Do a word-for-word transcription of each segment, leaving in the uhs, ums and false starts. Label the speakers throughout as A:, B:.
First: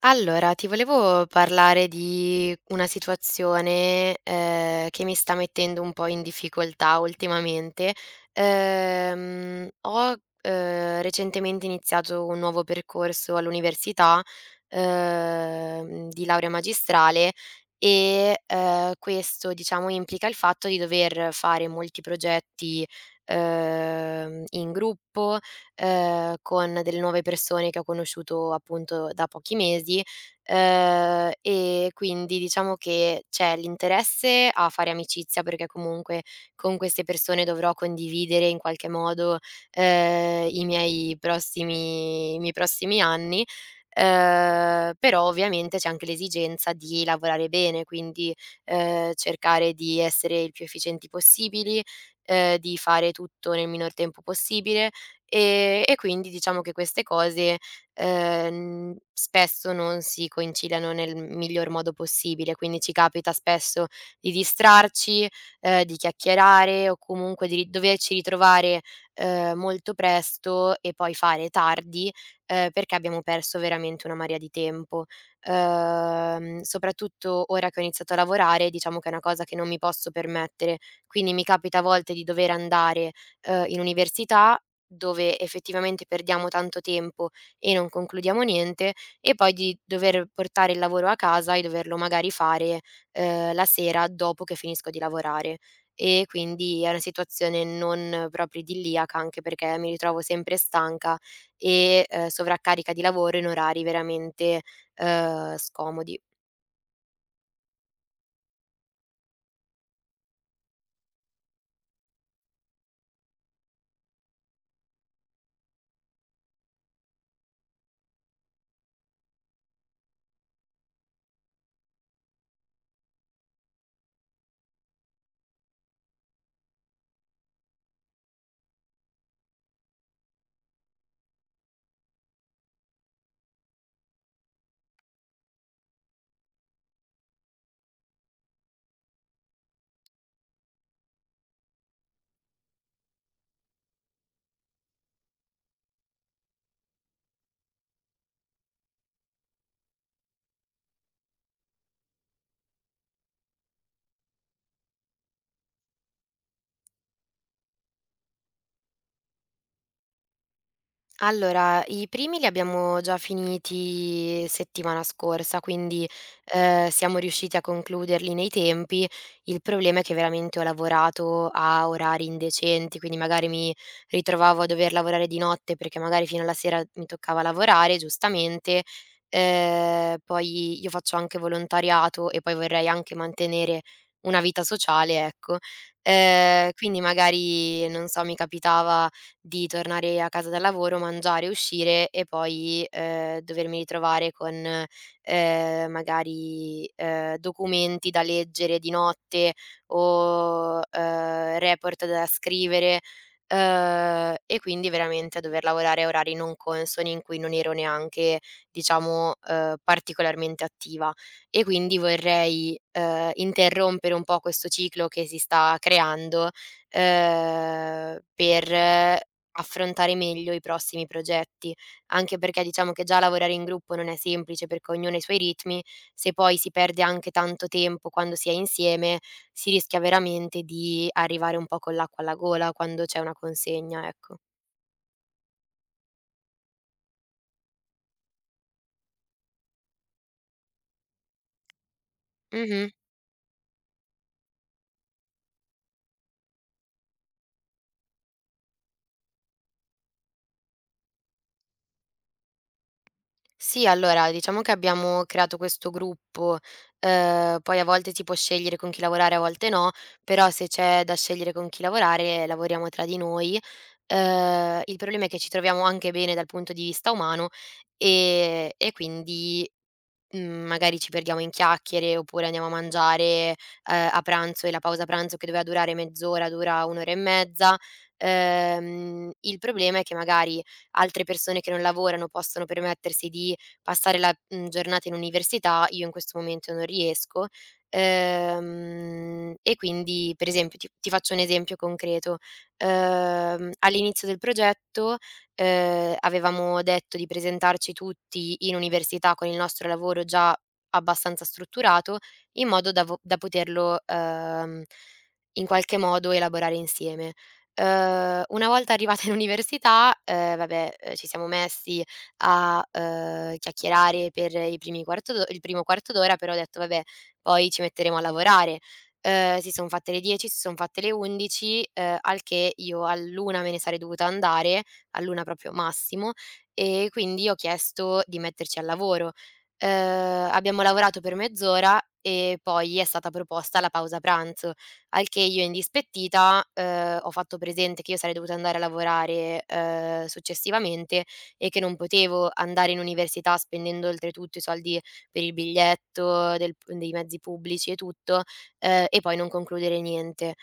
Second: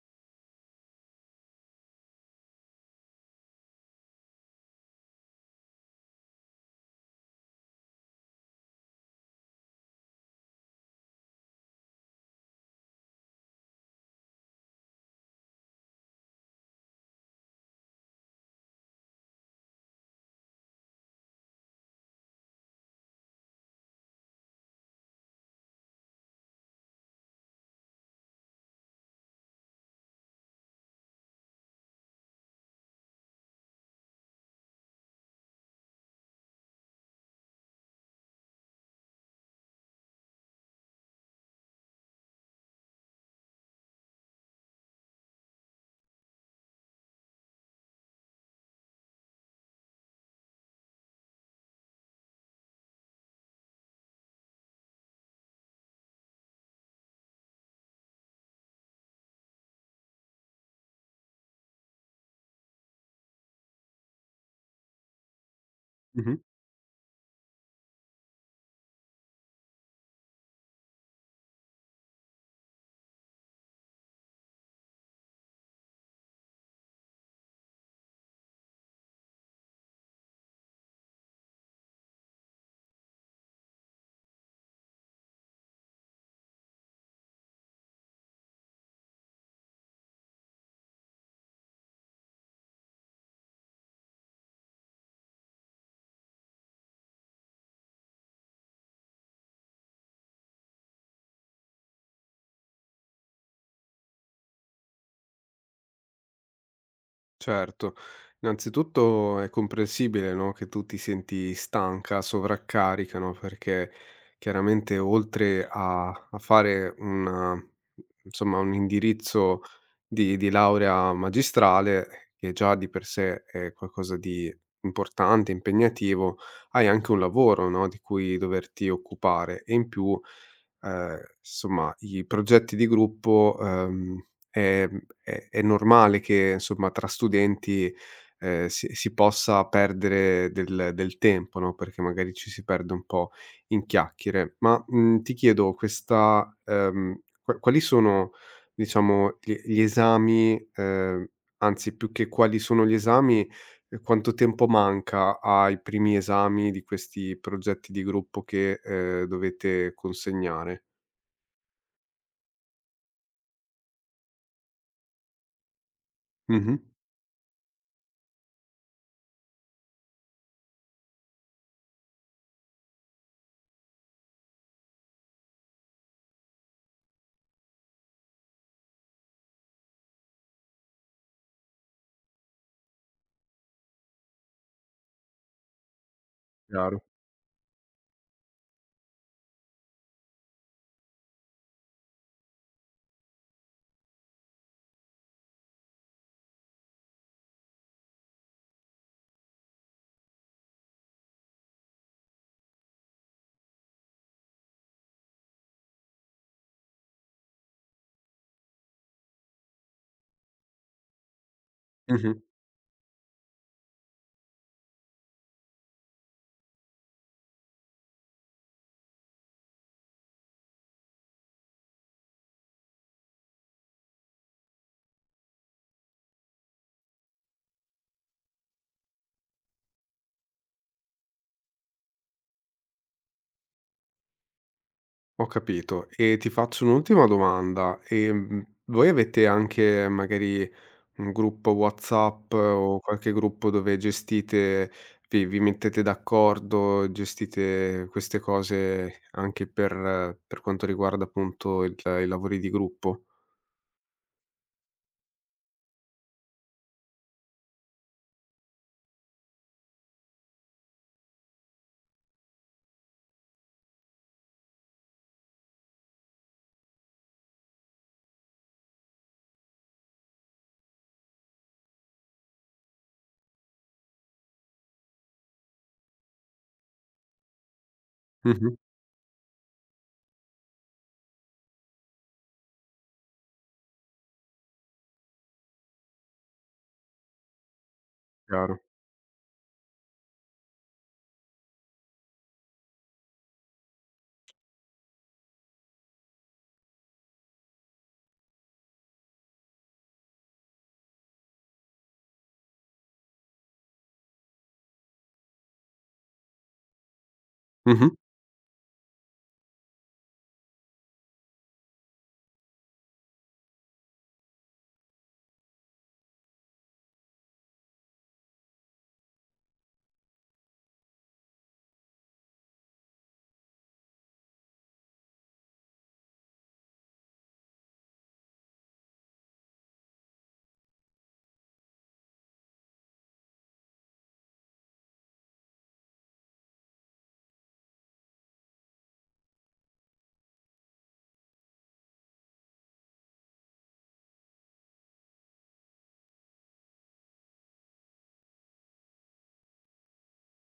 A: Allora, ti volevo parlare di una situazione, ehm, che mi sta mettendo un po' in difficoltà ultimamente. Ehm, ho, ehm, Recentemente iniziato un nuovo percorso all'università, ehm, di laurea magistrale e, ehm, questo diciamo implica il fatto di dover fare molti progetti, ehm, in gruppo, ehm, con delle nuove persone che ho conosciuto appunto da pochi mesi, ehm, e quindi diciamo che c'è l'interesse a fare amicizia, perché comunque con queste persone dovrò condividere in qualche modo, ehm, i miei prossimi i miei prossimi anni, ehm, però ovviamente c'è anche l'esigenza di lavorare bene, quindi, ehm, cercare di essere il più efficienti possibili, ehm, di fare tutto nel minor tempo possibile. Ehm, e quindi diciamo che queste cose, ehm, spesso non si conciliano nel miglior modo possibile, quindi ci capita spesso di distrarci, ehm, di
B: Mh-mh.
A: chiacchierare o comunque di ri doverci ritrovare, ehm, molto presto e poi fare tardi, ehm, perché abbiamo perso veramente una marea di tempo. Ehm, soprattutto ora che ho iniziato a lavorare, diciamo che è una cosa che non mi posso permettere, quindi mi capita a volte di dover andare, ehm, in università dove effettivamente perdiamo tanto tempo e non concludiamo niente, e poi di dover portare il lavoro a casa e doverlo magari fare, ehm, la sera dopo che finisco di lavorare. E quindi è una situazione non proprio idilliaca, anche perché mi ritrovo sempre stanca e, ehm, sovraccarica di lavoro in orari veramente, ehm, scomodi.
B: Certo. Innanzitutto è comprensibile, no, che tu ti senti stanca, sovraccarica, no, perché chiaramente oltre a a fare una insomma, un indirizzo di di laurea magistrale, che già di per sé è qualcosa di importante, impegnativo, hai anche un lavoro, no, di cui doverti occupare e in più, ehm, somma, i progetti di gruppo, ehm ehm, è è normale che, insomma, tra studenti, ehm, si si possa perdere del del tempo, no, perché magari ci si perde un po' in chiacchiere. Ma, mhmm, ti chiedo questa ehm, qua quali sono, diciamo, gli gli esami ehm, anzi più che quali sono gli esami, ehm, quanto tempo manca ai primi esami di questi progetti di gruppo che, ehm, dovete consegnare?
A: Allora, i primi li abbiamo già finiti settimana scorsa, quindi,
B: Mh-mh.
A: ehm, siamo riusciti a concluderli nei tempi. Il problema è che veramente ho lavorato a orari indecenti, quindi magari mi ritrovavo a dover lavorare di notte perché magari fino alla sera mi toccava lavorare, giustamente. Ehm, poi io faccio anche volontariato e poi vorrei anche mantenere una vita sociale, ecco. Ehm, quindi
B: Chiaro.
A: magari, non so, mi capitava di tornare a casa dal lavoro, mangiare, uscire e poi, ehm, dovermi ritrovare con, ehm, magari, ehm, documenti da leggere di notte o, ehm, report da scrivere, ehm, e quindi veramente a dover lavorare a orari non consoni in cui non ero neanche, diciamo, ehm, particolarmente attiva. E quindi
B: Mh-mh.
A: vorrei, ehm, interrompere un po' questo ciclo che si sta creando, ehm, per affrontare meglio i prossimi progetti, anche perché diciamo che già lavorare in gruppo non è semplice perché ognuno ha i suoi ritmi, se poi si perde anche tanto tempo quando si è insieme, si rischia veramente di arrivare un po' con l'acqua alla gola quando c'è una consegna, ecco.
B: Ho capito. E ti faccio un'ultima domanda. Ehm, voi avete anche magari un gruppo WhatsApp
A: Mh-mh.
B: o qualche gruppo dove gestite vi vi mettete d'accordo, gestite queste cose anche per eh, per quanto riguarda appunto il i lavori di gruppo?
A: Sì, allora diciamo che abbiamo creato questo gruppo, ehm, poi a volte si può scegliere con chi lavorare, a volte no, però se c'è da scegliere con chi lavorare lavoriamo tra di noi. Ehm, il problema è che ci troviamo anche bene dal punto di vista umano, ehm, e quindi Mhmm, magari ci perdiamo in chiacchiere, oppure andiamo a mangiare, ehm, a pranzo e la pausa pranzo che doveva durare mezz'ora dura un' ora e mezza.
B: Mh-mh,
A: Ehm, il problema è che magari altre persone che non lavorano possono permettersi di passare la, mhmm, giornata in università, io in questo momento non riesco.
B: chiaro.
A: Ehm, e quindi per esempio ti ti faccio un esempio concreto: ehm, all'inizio del progetto, ehm, avevamo detto di presentarci tutti in università con il nostro lavoro già abbastanza strutturato, in modo da vo da poterlo, ehm, in qualche modo elaborare insieme.
B: Mh-mh,
A: Ehm, una volta arrivata in università, ehm, vabbè, ehm, ci siamo messi a, ehm, chiacchierare per i primi quarto d'o il primo quarto d'ora, però ho detto: "Vabbè, poi ci metteremo a lavorare". Ehm, si son fatte le dieci, si son fatte le undici, ehm, al che io all'una me ne sarei dovuta andare, all'una proprio massimo, e quindi ho chiesto di metterci al lavoro. Uhm, Abbiamo lavorato per mezz'ora e poi è stata proposta la pausa pranzo, al che io indispettita, uhm, ho fatto presente che io sarei dovuta andare a lavorare, uhm, successivamente, e che non potevo andare in università spendendo oltretutto i soldi per il biglietto del p dei mezzi pubblici e tutto, uhm, e poi non concludere niente.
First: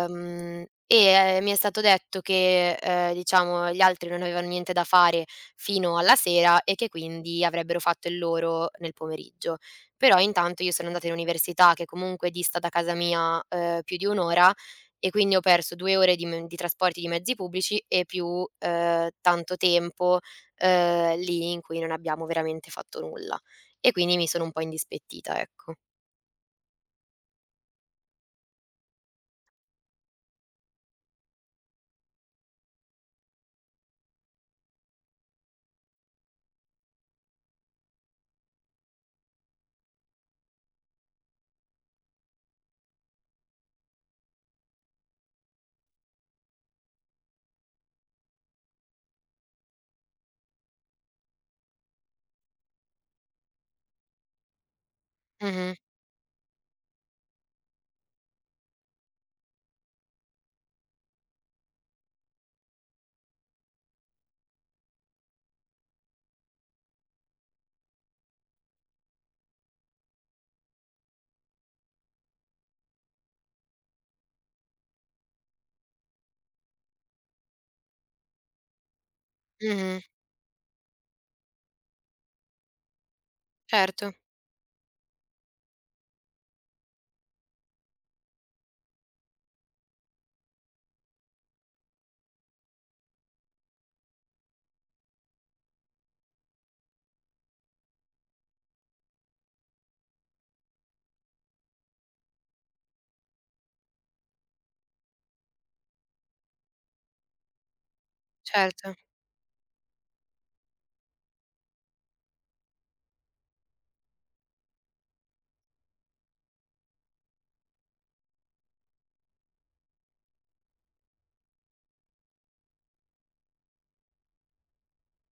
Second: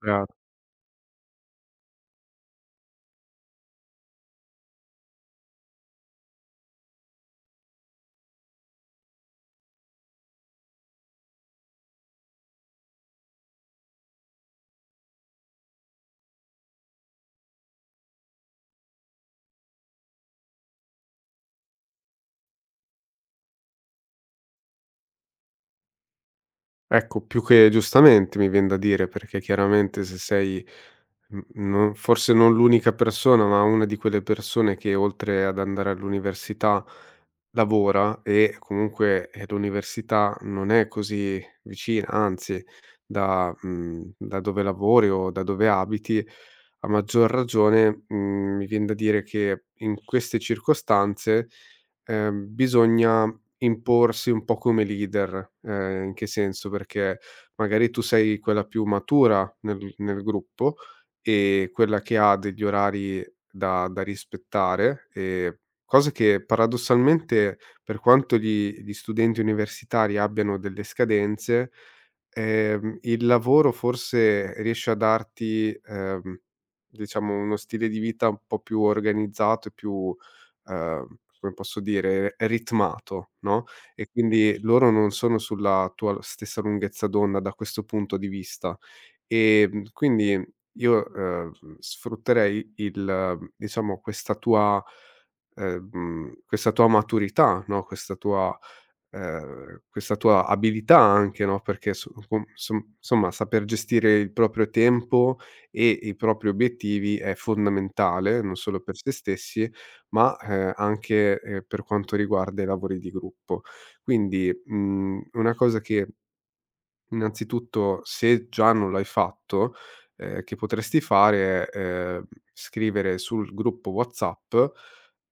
B: chiaro.
A: e eh, Mi è stato detto che, ehm, diciamo gli altri non avevano niente da fare fino alla sera e che quindi avrebbero fatto il loro nel pomeriggio. Però intanto io sono andata in università che comunque dista da casa mia, ehm, più di un' ora e quindi ho perso due ore di me di trasporti di mezzi pubblici e più, ehm, tanto tempo, ehm, lì in cui non abbiamo veramente fatto nulla. E quindi mi sono un po' indispettita, ecco.
B: Ecco, più che giustamente mi vien da dire, perché chiaramente se sei, mhmm, non forse non l'unica persona, ma una di quelle persone che oltre ad andare all'università lavora e comunque, ehm, l'università non è così vicina, anzi da mhmm, da dove lavori o da dove abiti, a maggior ragione, mhmm, mi vien da dire che in queste circostanze, ehm, bisogna imporsi un po' come leader,
A: Mh-mh,
B: ehm, in che senso? Perché magari tu sei quella più matura nel nel gruppo e quella che ha degli orari da da rispettare, ehm, cosa che paradossalmente per quanto gli gli studenti universitari abbiano delle scadenze, ehm, il lavoro forse riesce a darti, ehm, diciamo uno stile di vita un po' più organizzato e
A: mh-mh,
B: più ehm, come posso dire, ritmato, no, e
A: certo,
B: quindi loro non sono sulla tua stessa lunghezza d'onda da questo punto di vista. Ehm, quindi io, ehm, sfrutterei il diciamo questa tua ehm, mhmm, questa tua maturità, no, questa tua ehm, questa tua abilità anche, no, perché so com som somma saper gestire il proprio tempo e i propri obiettivi è fondamentale, non solo
A: certo.
B: per se stessi, ma, ehm, anche, ehm, per quanto riguarda i lavori di gruppo. Quindi, mhmm, una cosa che innanzitutto, se già non l'hai fatto, ehm, che potresti fare è, ehm, scrivere sul gruppo WhatsApp,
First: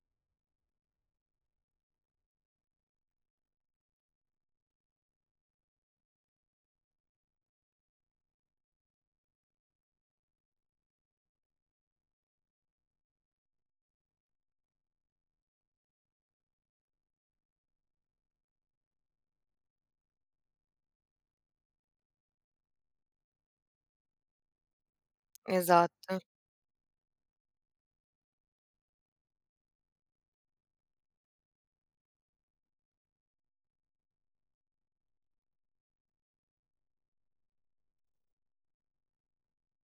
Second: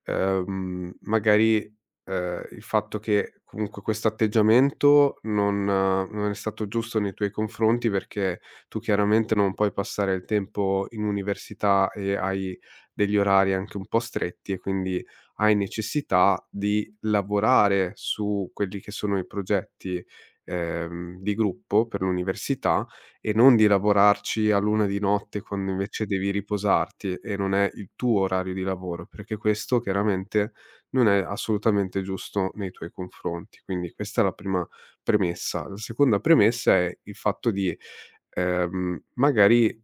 B: ehm, magari, ehm, il fatto che comunque questo atteggiamento non eh, non è stato giusto nei tuoi confronti, perché tu chiaramente non puoi passare il tempo in università e hai degli orari anche un po' stretti e quindi hai necessità di lavorare su quelli che sono i progetti ehm, di gruppo per l'università e non di lavorarci all'una di notte quando invece
A: Esatto.
B: devi riposarti e non è il tuo orario di lavoro, perché questo chiaramente non è assolutamente giusto nei tuoi confronti. Quindi questa è la prima premessa. La seconda premessa è il fatto di, ehm, magari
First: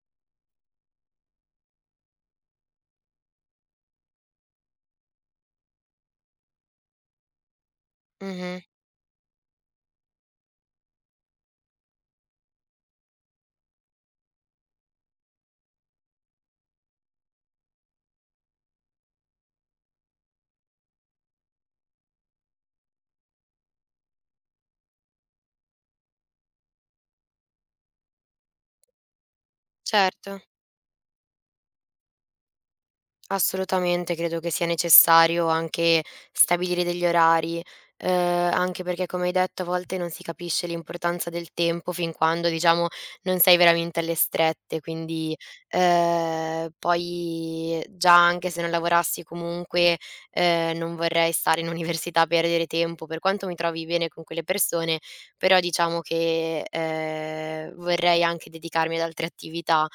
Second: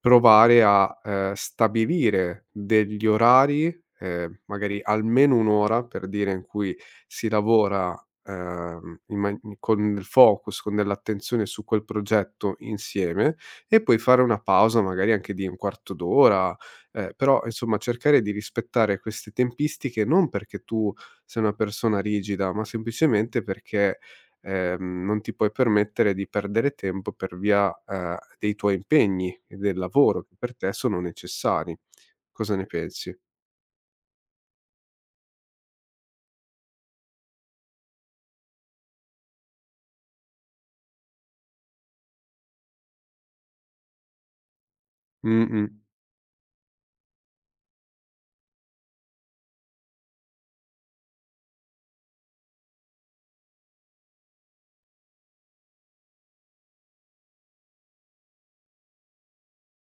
B: provare a, ehm, stabilire degli orari, ehm, magari almeno un' ora, per dire, in cui si lavora,
A: Mh-mh.
B: ehm, in man con del focus, con dell'attenzione su quel progetto insieme e poi fare una pausa magari anche di un quarto d'ora, ehm, però insomma cercare di rispettare queste tempistiche non perché tu sei una persona rigida, ma semplicemente perché ehm, non ti puoi permettere di perdere tempo per via, ehm, dei tuoi impegni e del lavoro
A: Certo,
B: che per te sono necessari. Cosa ne pensi?
A: assolutamente credo che sia necessario anche stabilire degli orari, uhm, anche perché come hai detto a volte non si capisce l'importanza del tempo fin quando, diciamo, non sei veramente alle strette, quindi,
B: Mh-mh.
A: ehm, poi già anche se non lavorassi comunque, ehm, non vorrei stare in università a perdere tempo, per quanto mi trovi bene con quelle persone, però diciamo che, ehm, vorrei anche dedicarmi ad altre attività.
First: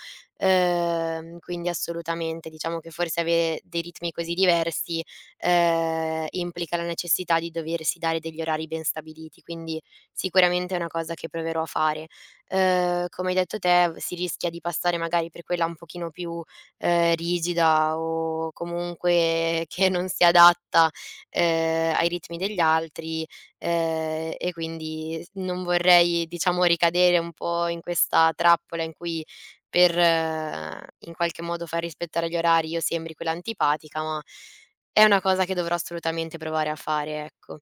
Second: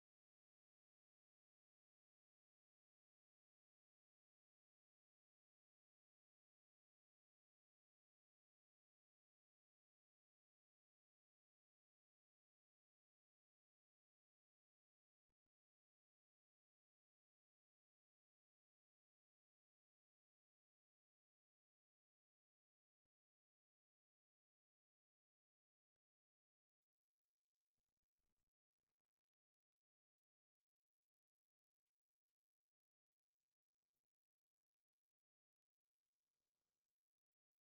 A: Ehm, quindi assolutamente, diciamo che forse avere dei ritmi così diversi, ehm, implica la necessità di doversi dare degli orari ben stabiliti, quindi sicuramente è una cosa che proverò a fare. Ehm, come hai detto te, si rischia di passare magari per quella un pochino più, ehm, rigida o comunque che non si adatta, ehm, ai ritmi degli altri, ehm, e quindi s non vorrei, diciamo, ricadere un po' in questa trappola in cui per eh, in qualche modo far rispettare gli orari io sembri quella antipatica, ma è una cosa che dovrò assolutamente provare a fare, ecco.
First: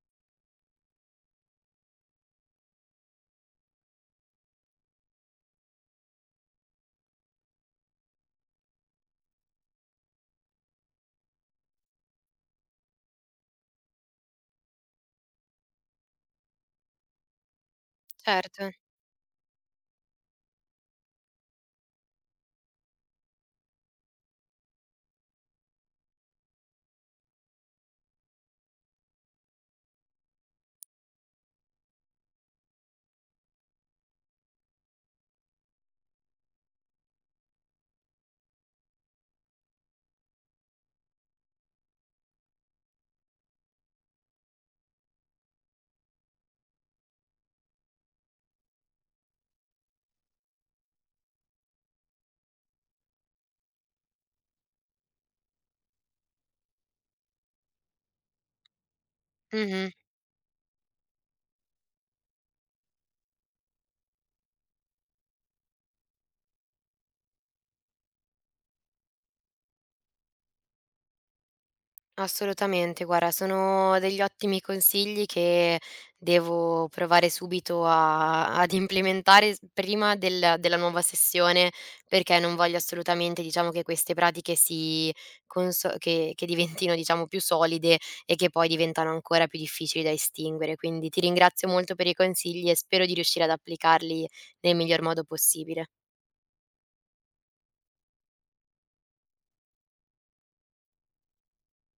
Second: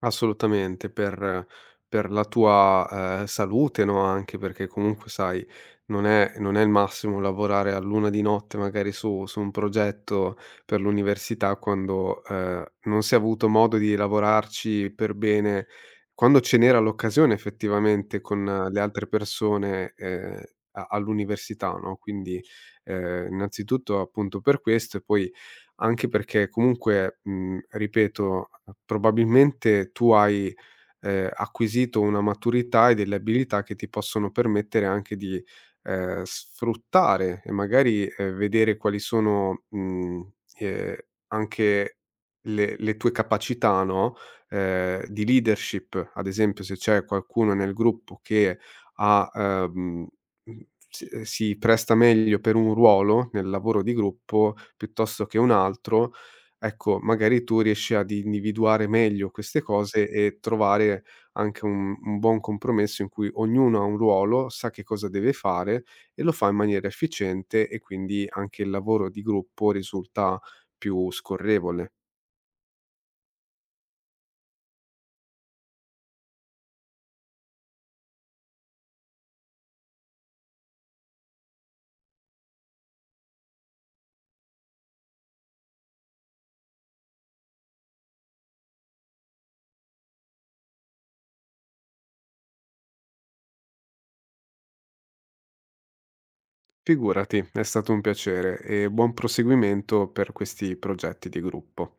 B: Assolutamente, per per la tua, ehm, salute, no, anche perché comunque sai, non è non è il massimo lavorare all'una di notte magari su su un progetto per l'università quando, ehm, non si è avuto modo di lavorarci per bene, quando ce n'era l'occasione effettivamente con
A: Certo.
B: eh, le altre persone, ehm, a all'università, no, quindi, ehm, innanzitutto appunto per questo e poi anche perché comunque, mhmm, ripeto, probabilmente tu hai, ehm, acquisito una maturità e delle abilità che ti possono permettere anche di, ehm, sfruttare e magari, ehm, vedere quali sono, mhmm, ehm, anche le le tue capacità, no, ehm, di leadership. Ad esempio, se c'è qualcuno nel gruppo che ha, ehm Mh, si eh, si presta meglio per un ruolo nel lavoro di gruppo piuttosto che un altro, ecco, magari tu riesci ad individuare meglio queste
A: Mh-mh.
B: cose e trovare anche un un buon compromesso in cui ognuno ha un ruolo, sa che cosa deve fare e lo fa in maniera efficiente e quindi anche il lavoro di gruppo risulta più scorrevole.
A: Assolutamente, guarda, sono degli ottimi consigli che devo provare subito a ad implementare s prima del della nuova sessione, perché non voglio assolutamente, diciamo, che queste pratiche si conso che che diventino, diciamo, più solide e che poi diventano ancora più difficili da estinguere. Quindi ti ringrazio molto per i consigli e spero di riuscire ad applicarli nel miglior modo possibile.
B: Figurati, è stato un piacere e buon proseguimento per questi progetti di gruppo.